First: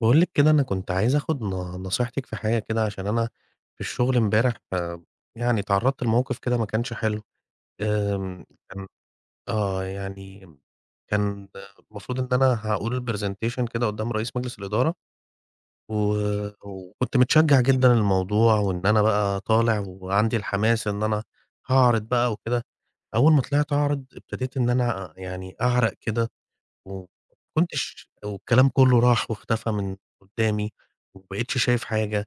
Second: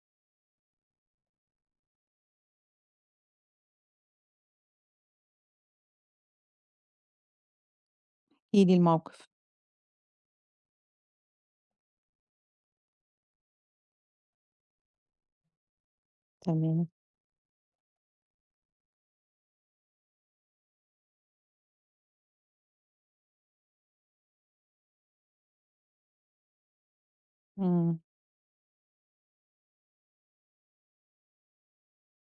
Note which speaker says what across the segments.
Speaker 1: باقول لِك كده أنا كنت عايز أخد ن نصيحتِك في حاجة كده عشان أنا في الشغل امبارح آمم يعني اتعرّضت لموقِف كده ما كانش حلو. آمم،
Speaker 2: احكِ لي
Speaker 1: كان
Speaker 2: الموقِف؟
Speaker 1: آه، يعني كان المفروض إن أنا هاقول presentation كده قُدّام رئيس مجلس الإدارة و
Speaker 2: تمام.
Speaker 1: وكنت متشجع جدًا للموضوع، وإن أنا بقى طالع وعندي الحماس إن أنا هاعرِض بقى وكده. أول ما طلِعت أعرض ابتديت إن أنا يعني أعرق كده، وما
Speaker 2: إمم.
Speaker 1: كنتش والكلام كلّه راح واختفى من قدامي، وما بقيتش شايف حاجة،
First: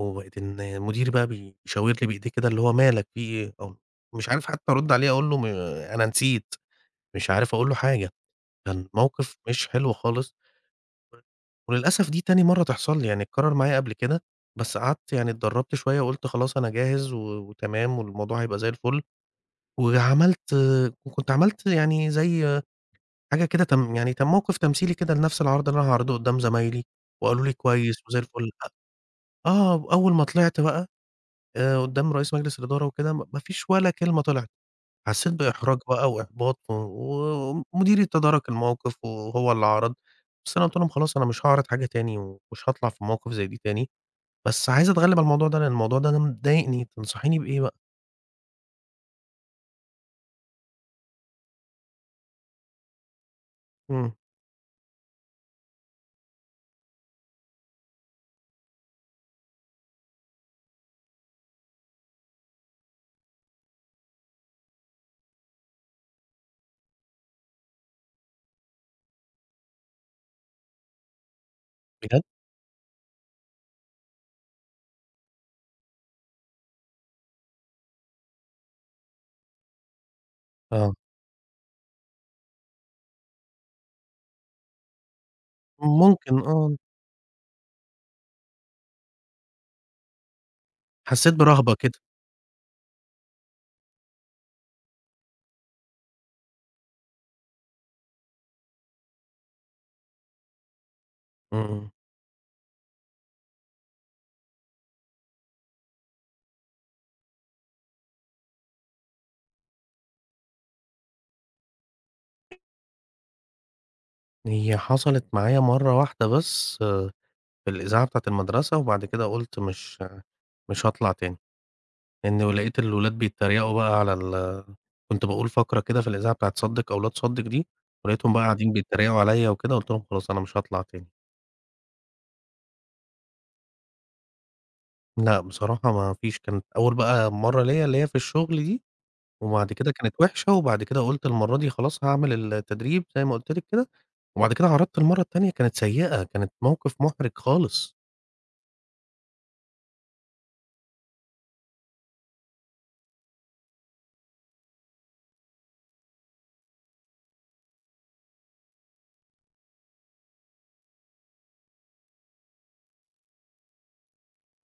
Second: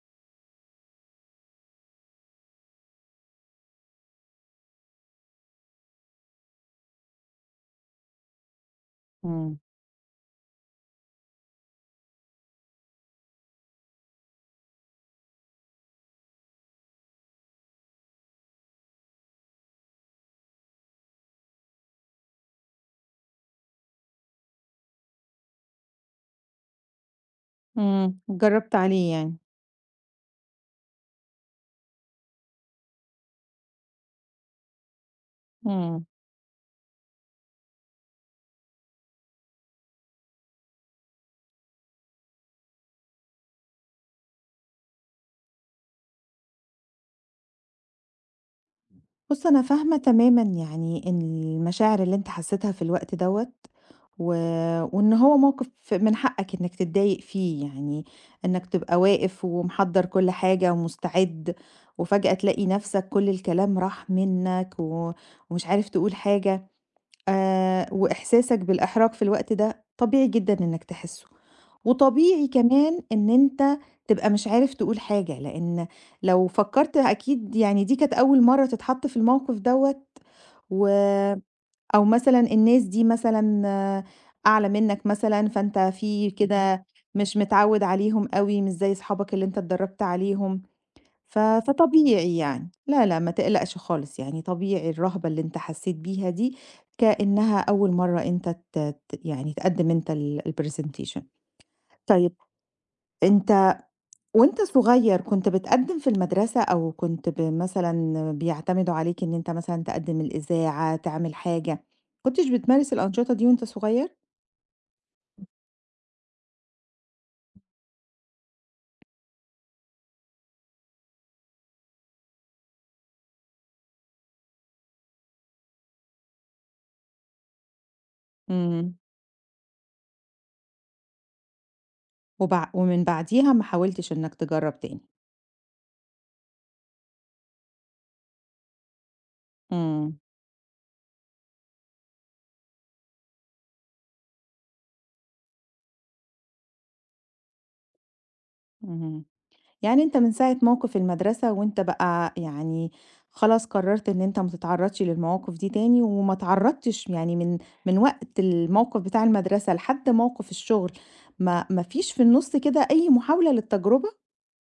Speaker 1: وبقيت إن مديري بقى بيشاور لي بإيديه كده اللي هو "ما لك في إيه؟" أو مش عارف حتى أرد عليه أقول له ما أنا نسيت، مش عارف أقول له حاجة. كان موقِف
Speaker 2: إمم.
Speaker 1: مش حلو خالص. وللأسف دي تاني مرّة تحصَل لي، يعني اتكرر معايا قبل كده، بس قعدت يعني اتدربت شوية وقُلت خلاص أنا جاهز و وتمام والموضوع هيبقى زَي الفل. وعملت وكنت عملت يعني زَي حاجة كده كم يعني كموقِف تمثيلي كده لنَفْس العرض اللي أنا هاعرضه قُدّام زمايلي وقالوا لي: "كويس
Speaker 2: إمم.
Speaker 1: وزَي الفل."
Speaker 2: جربت عليه يعني؟
Speaker 1: آه، أوّل ما طلِعت بقى آآ قُدّام رئيس مجلس الإدارة وكده، م ما فيش ولا كلمة طلِعت. حسيت بإحراج
Speaker 2: إمم.
Speaker 1: بقى وإحباط و ومديري تدارك الموقِف وهو اللي عرَض. بس أنا قُلت لهم: "خلاص أنا مش هاعرض حاجة تاني، ومش هاطلَع في مواقِف زَي دي تاني." بس عايز أتغلّب على الموضوع ده، لإن الموضوع ده مضايقني. تنصحيني بإيه بقى؟
Speaker 2: بُص أنا فاهمة تمامًا يعني إن المشاعر اللي أنت حسيتها في الوقت دوّة،
Speaker 1: إمم.
Speaker 2: و وإن هو موقف من حقك إنك تضايق فيه، يعني إنك تبقى واقف ومحضّر كل حاجة ومستعد، وفجأة تلاقي نفسك كل الكلام راح منك، و ومش عارف تقول حاجة، آآ، وإحساسك بالإحراج في الوقت ده طبيعي جدًا إنك تحسه.
Speaker 1: بجد!
Speaker 2: وطبيعي كمان إن أنت تبقى مش عارف تقول حاجة، لإن لو فكّرت أكيد يعني دي كانت أول مرة تتحط في الموقف دوّة، و
Speaker 1: آه.
Speaker 2: أو مثلًا الناس دي مثلًا أعلى منك مثلًا، فأنت في
Speaker 1: ممكن، آه.
Speaker 2: كده مش متعود عليهم أوي، مش زي أصحابك اللي أنت اتدربت عليهم،
Speaker 1: حسّيت
Speaker 2: ف
Speaker 1: برهبة كده.
Speaker 2: فطبيعي يعني. لا، لا، ما تقلقش خالص، يعني طبيعي الرهبة اللي أنت حسّيت بيها دي كأنها أول مرة أنت ت ت يعني تقدم أنت ال الpresentation.
Speaker 1: إمم.
Speaker 2: طيب، أنت وأنت صغير كنت بتقدم في المدرسة أو كنت ب مثلًا بيعتمدوا عليك إن أنت مثلًا تقدم الإذاعة، تعمل حاجة، ما كنتش بتمارس الأنشطة دي وأنت صغير؟
Speaker 1: هي حصلت معايا مرّه واحدة بس في الإذاعة بتاعة المدرسة، وبعد كده قُلت مش مش هاطلع تاني. لإن لقيت الولاد بيتريقوا بقى على ال كنت باقول فقرة كده في الإذاعة بتاعة صدِّق أو لا تصدِّق دي، ولقيتهم بقى قاعدين
Speaker 2: امم.
Speaker 1: بيتريقوا عليَّ وكده، قُلت لهم خلاص أنا مش هاطلع تاني.
Speaker 2: وبع ومن بعديها ما حاولتش إنك تجرّب تاني؟
Speaker 1: لأ، بصراحة ما فيش كانت أول بقى مرّه ليّا اللي هي في الشغل دي، وبعد كده كانت
Speaker 2: امم.
Speaker 1: وحشة، وبعد كده قُلت المرّه دي خلاص هاعمل ال التدريب زي ما قُلت لِك كده، وبعد كده عرضت المرّه التانية كانت سيئة، كانت موقف محرج خالص.
Speaker 2: اهم، يعني أنت من ساعة موقف المدرسة وأنت بقى يعني خلاص قرّرت إن أنت ما تتعرّضش للمواقف دي تاني، وما اتعرّضتش يعني من من وقت الموقف بتاع المدرسة لحد موقف الشغل، ما ما فيش في النُصّ كده أي محاولة للتجربة؟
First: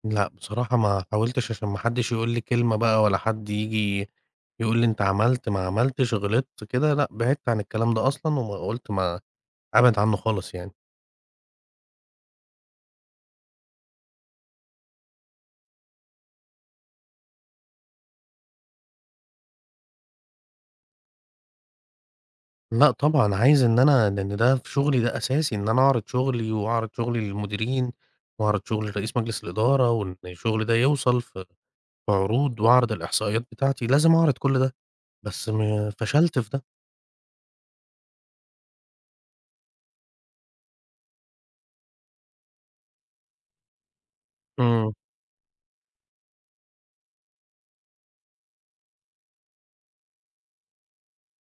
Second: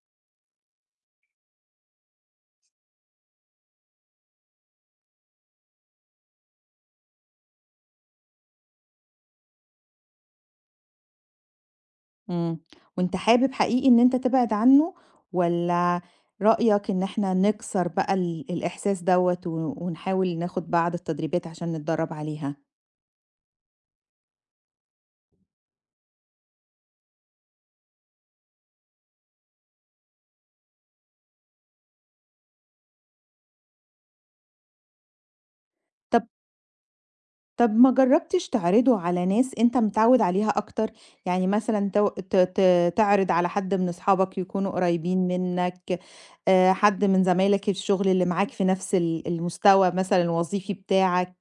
Speaker 1: لأ، بصراحة ما حاولتش عشان ما حدش يقول لي كلمة بقى، ولا حد ييجي يقول لي أنت عملت ما عملتش، غلطت، كده، لأ، بعدت عن الكلام ده أصلًا، وم قُلت ما أبعد عنه خالص يعني.
Speaker 2: إمم، وأنت حابب حقيقي إن أنت تبعد عنه؟ والَّا رأيك إن إحنا نكسر بقى ال الإحساس دوَّة ون ونحاول ناخد بعض التدريبات عشان نتدرّب عليها؟
Speaker 1: لأ طبعًا، عايز إن أنا لأن ده في شغلي ده أساسي إن أنا أعرض شغلي، وأعرض شغلي للمديرين، وأعرض شغلي لرئيس مجلس الإدارة، وإن الشغل ده يوصل ف في عروض وأعرض الإحصائيات بتاعتي، لازم أعرض كُلّ ده، بس ما
Speaker 2: طَب
Speaker 1: فشلت في ده.
Speaker 2: طَب ما جرّبتش تعرضُه على ناس أنت متعوِّد عليها أكتر؟ يعني مثلًا تو ت ت تعرض على حد من أصحابك يكونوا
Speaker 1: إمم.
Speaker 2: قريبين منك آآ، حد من زمايلك الشغل اللي معاك في نفس ال المستوى مثلًا الوظيفي بتاعك،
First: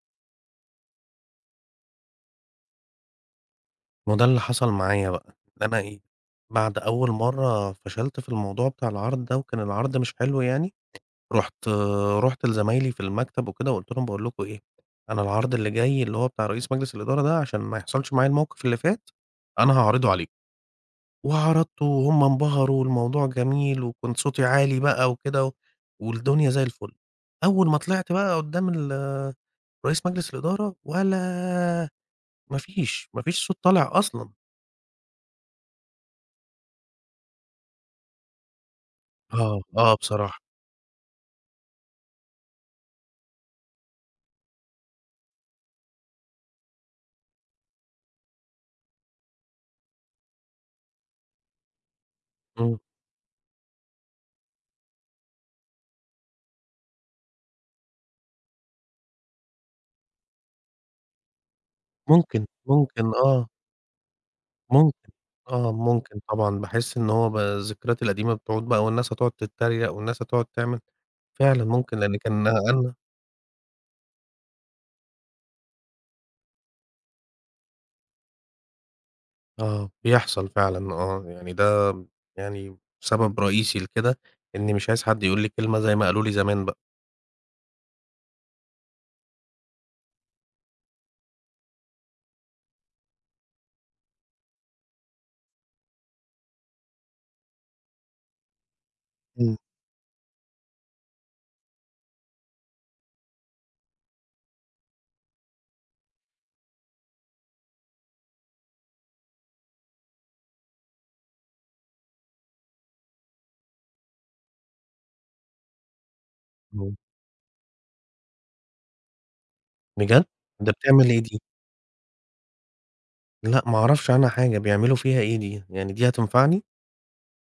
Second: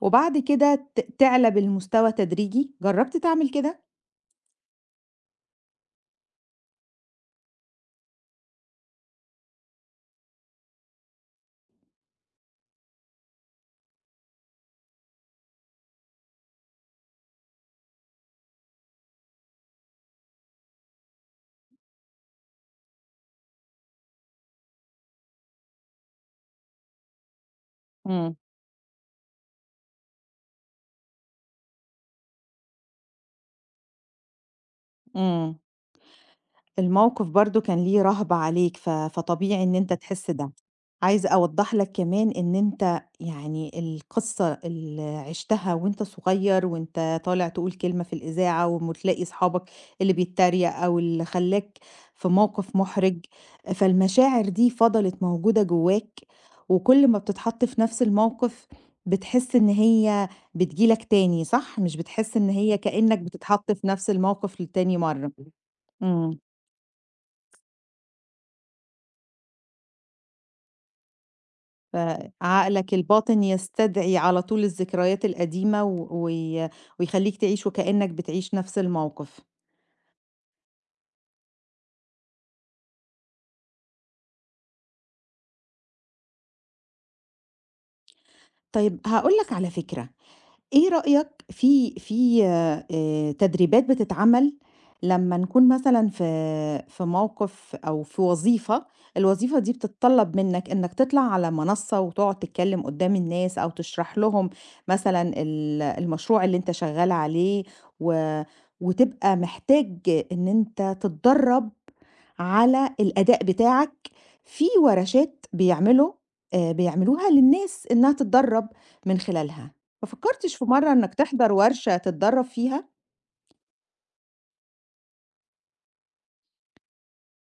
Speaker 2: وبعد كده ت تعلى بالمستوى تدريجي، جرّبت تعمل كده؟
Speaker 1: ما هو ده اللي حصل معايا بقى، إن أنا إيه، بعد أول مرّه فَشَلت في الموضوع بتاع العرض ده، وكان العرض مش حلو يعني رُحت رُحت لزمايلي في المكتب وكده وقُلت لهم باقول لكم إيه، أنا العرض اللي جاي اللي هو بتاع رئيس مجلس الإدارة ده، عشان ما يحصلش معايا الموقف اللي فات، أنا هاعرضه عليكم، وعرضته وهم انبهروا والموضوع جميل، وكنت صوتي عالي بقى وكده، و والدنيا زي الفُلّ أول ما طلعت
Speaker 2: إمم.
Speaker 1: بقى قدّام ال رئيس مجلس الإدارة، ولا ما فيش ما فيش صوت طالع أصلًا.
Speaker 2: امم. الموقف برضه كان ليه رهبة عليك، ف
Speaker 1: آه،
Speaker 2: فطبيعي إن أنت
Speaker 1: آه،
Speaker 2: تحس
Speaker 1: بصراحة.
Speaker 2: ده، عايزة أوضّح لك كمان إن أنت، يعني القصّة اللي عِشتها وأنت صغيّر، وأنت طالع تقول كلمة في الإذاعة وتلاقي أصحابك، اللي بيتريق أو اللي خلاك، في موقف
Speaker 1: امم.
Speaker 2: محرج، فالمشاعر دي فَضَلِت موجودة جوّاك، وكل ما بتتحط في نَفْس الموقف، بتحس إن هي، بتيجي لك تاني، صح؟ مش بتحس
Speaker 1: ممكن،
Speaker 2: إن هي
Speaker 1: ممكن
Speaker 2: كأنّك
Speaker 1: آه.
Speaker 2: بتتحط في نَفْس الموقف لتاني
Speaker 1: ممكن،
Speaker 2: مرّه؟
Speaker 1: آه ممكن
Speaker 2: امم.
Speaker 1: طبعًا، باحِس إن هو ب الذكريات القديمة بتعود بقى والناس هتقعد تتريق، والناس هتقعد تعمل، فعلًا
Speaker 2: ف
Speaker 1: ممكن لإن كان أنا
Speaker 2: عقلك الباطن يستدعي على طول الذكريات القديمة، و وي ويخليك تعيشه كأنّك بتعيش نَفْس الموقف.
Speaker 1: آه، بيحصل فعلًا آه، يعني ده يعني سبب رئيسي لكده، إني مش عايز حد يقول لي كلمة زي ما قالوا لي زمان بقى.
Speaker 2: طيب، هاقول لك على فكرة، إيه رأيك، في في آآ، تدريبات بتتعمل، لمّا نكون مثلًا في في موقف أو في وظيفة،
Speaker 1: امم.
Speaker 2: الوظيفة دي بتتطلّب منّك إنّك تطلع على منصّة وتقعد تتكلّم قدّام الناس أو تشرح لهم، مثلًا ال المشروع اللي أنت شغّال عليه، و وتبقى محتاج إن أنت تتدرّب على الأداء بتاعك، في ورشات بيعملوا آآ،
Speaker 1: امم.
Speaker 2: بيعملوها للناس إنّها تتدرّب، من خلالها، ما
Speaker 1: بجد،
Speaker 2: فكّرتش في
Speaker 1: ده
Speaker 2: مرّه
Speaker 1: بتعمل
Speaker 2: إنّك
Speaker 1: إيه دي؟
Speaker 2: تحضر ورشة تتدرّب فيها؟
Speaker 1: لأ ما اعرفش عنها حاجة بيعملوا فيها إيه دي؟ يعني دي هتنفعني؟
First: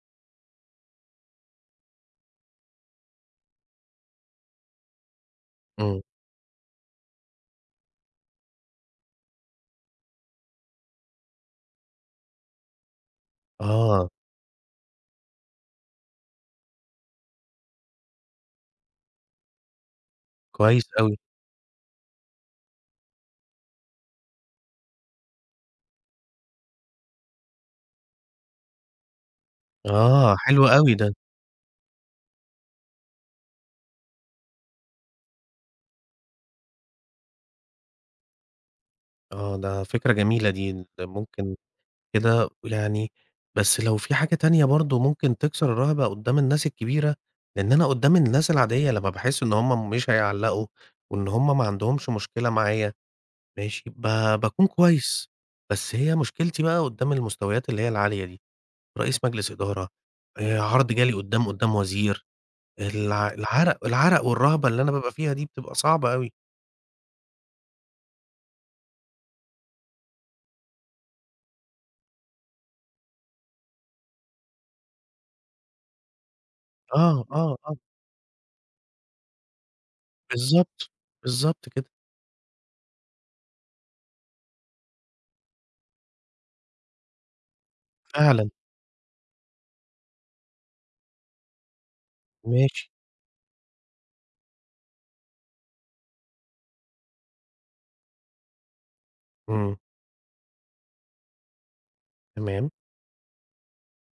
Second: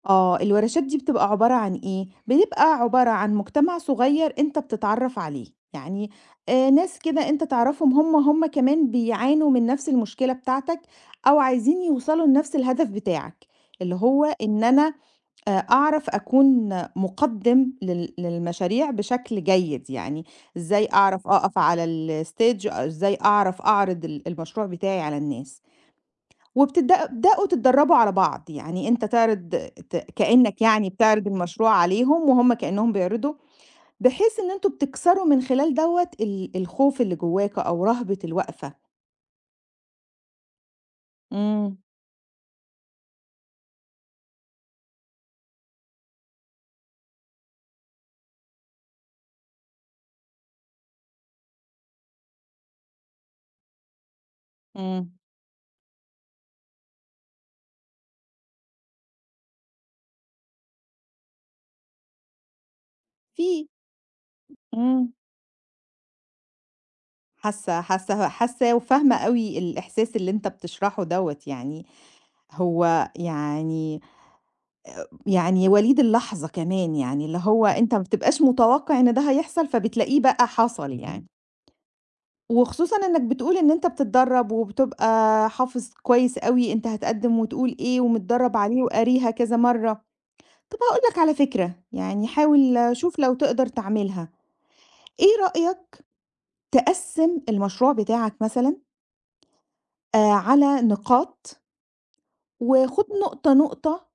Speaker 2: آه، الورشات دي بتبقى عبارة عن إيه، بيبقى عبارة عن مجتمع صغيّر أنت بتتعرّف عليه،
Speaker 1: امم.
Speaker 2: يعني آآ، ناس كده أنت تعرفهم هم، هم كمان بيعانوا من نَفْس المشكلة بتاعتك، أو عايزين يوصلوا لنَفْس الهدف بتاعك، اللي
Speaker 1: آه.
Speaker 2: هو إن أنا، آآ، أعرف أكون مقدِّم لل للمشاريع بشكل جيد يعني،
Speaker 1: كويس
Speaker 2: إزاي
Speaker 1: أوي.
Speaker 2: أعرف أقف على الstage إزاي أعرف أعرض ال المشروع بتاعي على الناس. وبتبدأ تبدأوا تتدربوا على بعض، يعني أنت تعرض ت
Speaker 1: آه،
Speaker 2: كأنّك
Speaker 1: حلو
Speaker 2: يعني
Speaker 1: أوي ده.
Speaker 2: بتعرض المشروع عليهم، وهم كأنّهم بيعرضوا، بحيث إن أنتم بتكسروا من خلال دوَّة ال الخوف اللي جوّاك أو رهبة الوقفة.
Speaker 1: آه، ده فكرة جميلة دي. ن ده ممكن
Speaker 2: إمم.
Speaker 1: كده يعني بس لو في حاجة تانية برضه ممكن تكسر الرهبة قدّام الناس الكبيرة، لإن أنا قدّام الناس العادية لمّا باحس إن هُم مش هيعلّقوا، وإن هُم ما عَندهمش مشكلة معايا، ماشي، ب باكون
Speaker 2: إمم.
Speaker 1: كويّس. بس هي مشكلتي بقى قدّام المستويات اللي هي العالية دي، رئيس مجلس إدارة، آآ عرض جالي قدّام قدّام وزير. الع
Speaker 2: في
Speaker 1: العرق العرق والرهبة اللي أنا بابقى
Speaker 2: إمم.
Speaker 1: فيها دي بتبقى صعبة أوي.
Speaker 2: حاسة حاسة حاسة وفاهمة أوي الإحساس اللي أنت بتشرحه دَوَّة يعني، هو يعني يعني وليد اللحظة كمان
Speaker 1: آه،
Speaker 2: يعني، اللي
Speaker 1: آه،
Speaker 2: هو
Speaker 1: آه.
Speaker 2: أنت ما بتبقاش متوقِّع إن ده هيحصل فبتلاقيه بقى
Speaker 1: بالضبط،
Speaker 2: حصل يعني.
Speaker 1: بالضبط كده.
Speaker 2: وخصوصًا إنّك بتقول إن أنت بتتدرب وبتبقى حافظ كويّس أوي أنت هتقدّم وتقول إيه
Speaker 1: فعلًا.
Speaker 2: ومتدرّب عليه وقاريها كذا مَرّة. طَب هاقول لك على فكرة، يعني حاول
Speaker 1: ماشي.
Speaker 2: شوف لو تقدَر تعملها. إيه رأيك تقسِّم المشروع بتاعك مثلًا
Speaker 1: امم.
Speaker 2: آآ، على نقاط؟
Speaker 1: تمام.
Speaker 2: وخُد نقطة، نقطة،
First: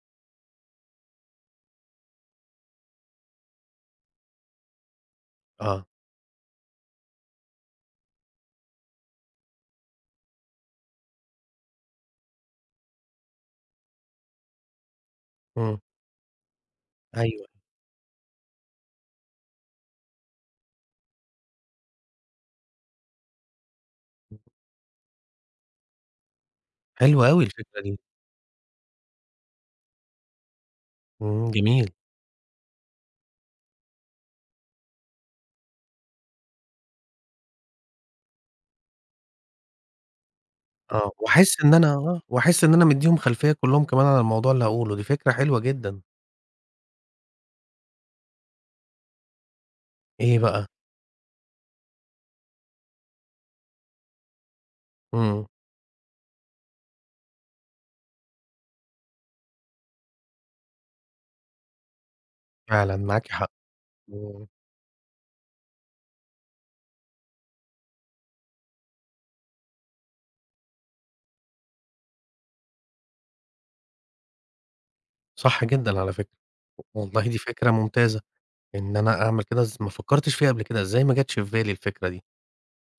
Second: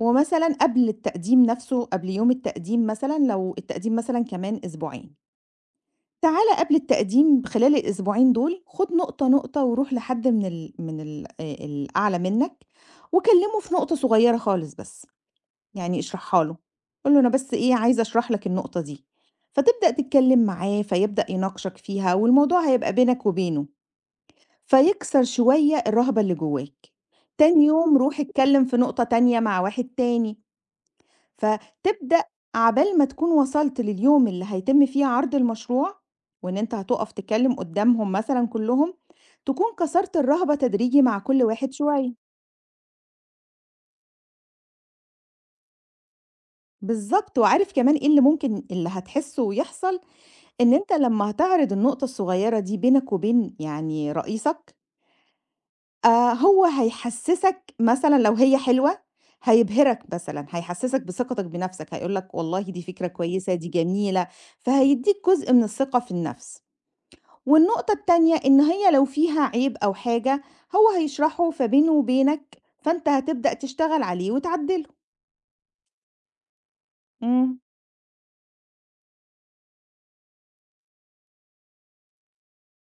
Speaker 2: ومثلًا قبل التقديم نَفْسه قبل يوم التقديم مثلًا، لو التقديم مثلًا كمان أسبوعين.
Speaker 1: آه.
Speaker 2: تعالَ قبل التقديم خلال الأسبوعين دُول خُد نقطة، نقطة ورُوح لحد من ال من ال آآ الأعلى منك وكلّمه في نقطة صغيرة خالص بس،
Speaker 1: إمم.
Speaker 2: يعني اشرحها له، قُل له أنا
Speaker 1: أيوه.
Speaker 2: بس إيه عايز أشرح لك النقطة دي، فتبدأ تتكلم معاه فيبدأ يناقشك فيها والموضوع هيبقى بينك وبينه، فيكسَر شوية الرهبة اللي جواك،
Speaker 1: حلوة أوي
Speaker 2: تاني
Speaker 1: الفكرة
Speaker 2: يوم
Speaker 1: دي.
Speaker 2: رُوح اتكلم في نقطة تانية مع واحد تاني،
Speaker 1: إمم، جميل.
Speaker 2: فتبدأ عبال ما تكُون وصَلت لليوم اللي هيتم فيه عرض المشروع، وإن أنت هتقف تتكلم قدّامهم مثلًا كُلّهم، تكُون كسَرت الرهبة تدريجي
Speaker 1: آه،
Speaker 2: مع كُلّ
Speaker 1: وأحس إن
Speaker 2: واحد
Speaker 1: أنا
Speaker 2: شوية.
Speaker 1: آه، وأحس إن أنا مديهم خلفية كُلّهم كمان على الموضوع اللي هاقوله، دي فكرة حلوة جدًا.
Speaker 2: بالضبط، وعارف كمان إيه اللي ممكن اللي هتحسُّه ويحصَل؟
Speaker 1: إيه بقى؟
Speaker 2: إن أنت لمّا هتعرض النقطة الصغيرة دي بينك وبين يعني رئيسك
Speaker 1: إمم.
Speaker 2: آآ، هو هيحسسك مثلًا لو هي حلوة هيبهرك مثلًا، هيحسِّسك بثقتك بنفسك، هيقول لك والله دي
Speaker 1: فعلًا
Speaker 2: فكرة
Speaker 1: معاكِ حق،
Speaker 2: كويسة، دي جميلة،
Speaker 1: إمم.
Speaker 2: فهيديك جزء من الثقة في النَفْس، والنقطة التانية إن هي لو فيها عيب أو حاجة، هو هيشرَحه، فبينه وبينك، فأنت هتبدأ تشتغل عليه وتعدّله.
Speaker 1: صح جدًا على فكرة، والله دي
Speaker 2: إمم.
Speaker 1: فكرة ممتازة، إن أنا أعمل كده إز ما فكّرتش فيها قبل كده إزاي ما جتش في بالي الفكرة دي!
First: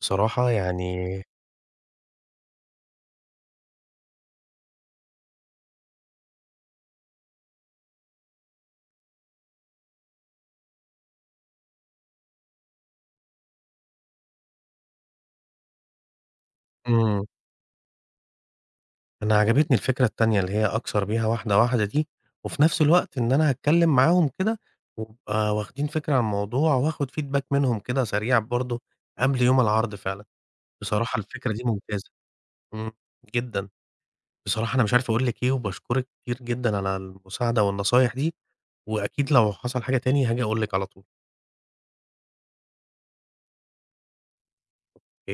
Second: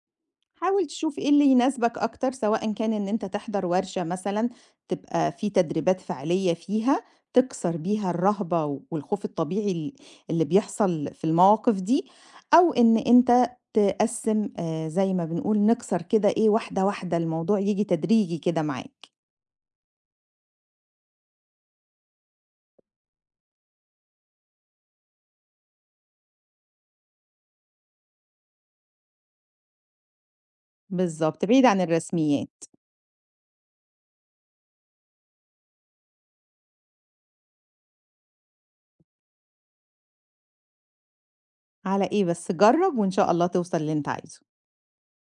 Speaker 1: بصراحة
Speaker 2: حاول
Speaker 1: يعني
Speaker 2: تشوف إيه اللي يناسبك أكتر سواء إن كان إن أنت تحضَر ورشة مثلًا، تبقى في تدريبات فعلية فيها تكسَر بيها الرهبة والخوف الطبيعي ال اللي بيحصَل في المواقف دي، أو إن أنت تقسِّم آآ، زي ما بنقول نكسَر كده إيه واحدة، واحدة
Speaker 1: إمم.
Speaker 2: الموضوع ييجي تدريجي كده معاك.
Speaker 1: أنا عجبتني الفكرة التانية اللي هي أكسَر بيها واحدة، واحدة دي، وفي نَفْس الوقت إن أنا هاتكلم معاهم كده، ويبقى واخدين فكرة عن الموضوع، وأخد feedback منهم كده سريع برضه قبل يوم العرض فعلًا، بصراحة
Speaker 2: بالضبط،
Speaker 1: الفكرة دي
Speaker 2: بعيد عن
Speaker 1: ممتازة
Speaker 2: الرسميات.
Speaker 1: إمم، جدًا، بصراحة أنا مش عارف أقول لِك إيه، وباشكرِك كتير جدًا على المساعدة والنصايح دي، وأكيد لو حصل حاجة تاني هاجي أقول لِك على طُول.
Speaker 2: على إيه بس، جرّب وإن شاء الله توصَل للي أنت عايزُه.
Speaker 1: أوكي.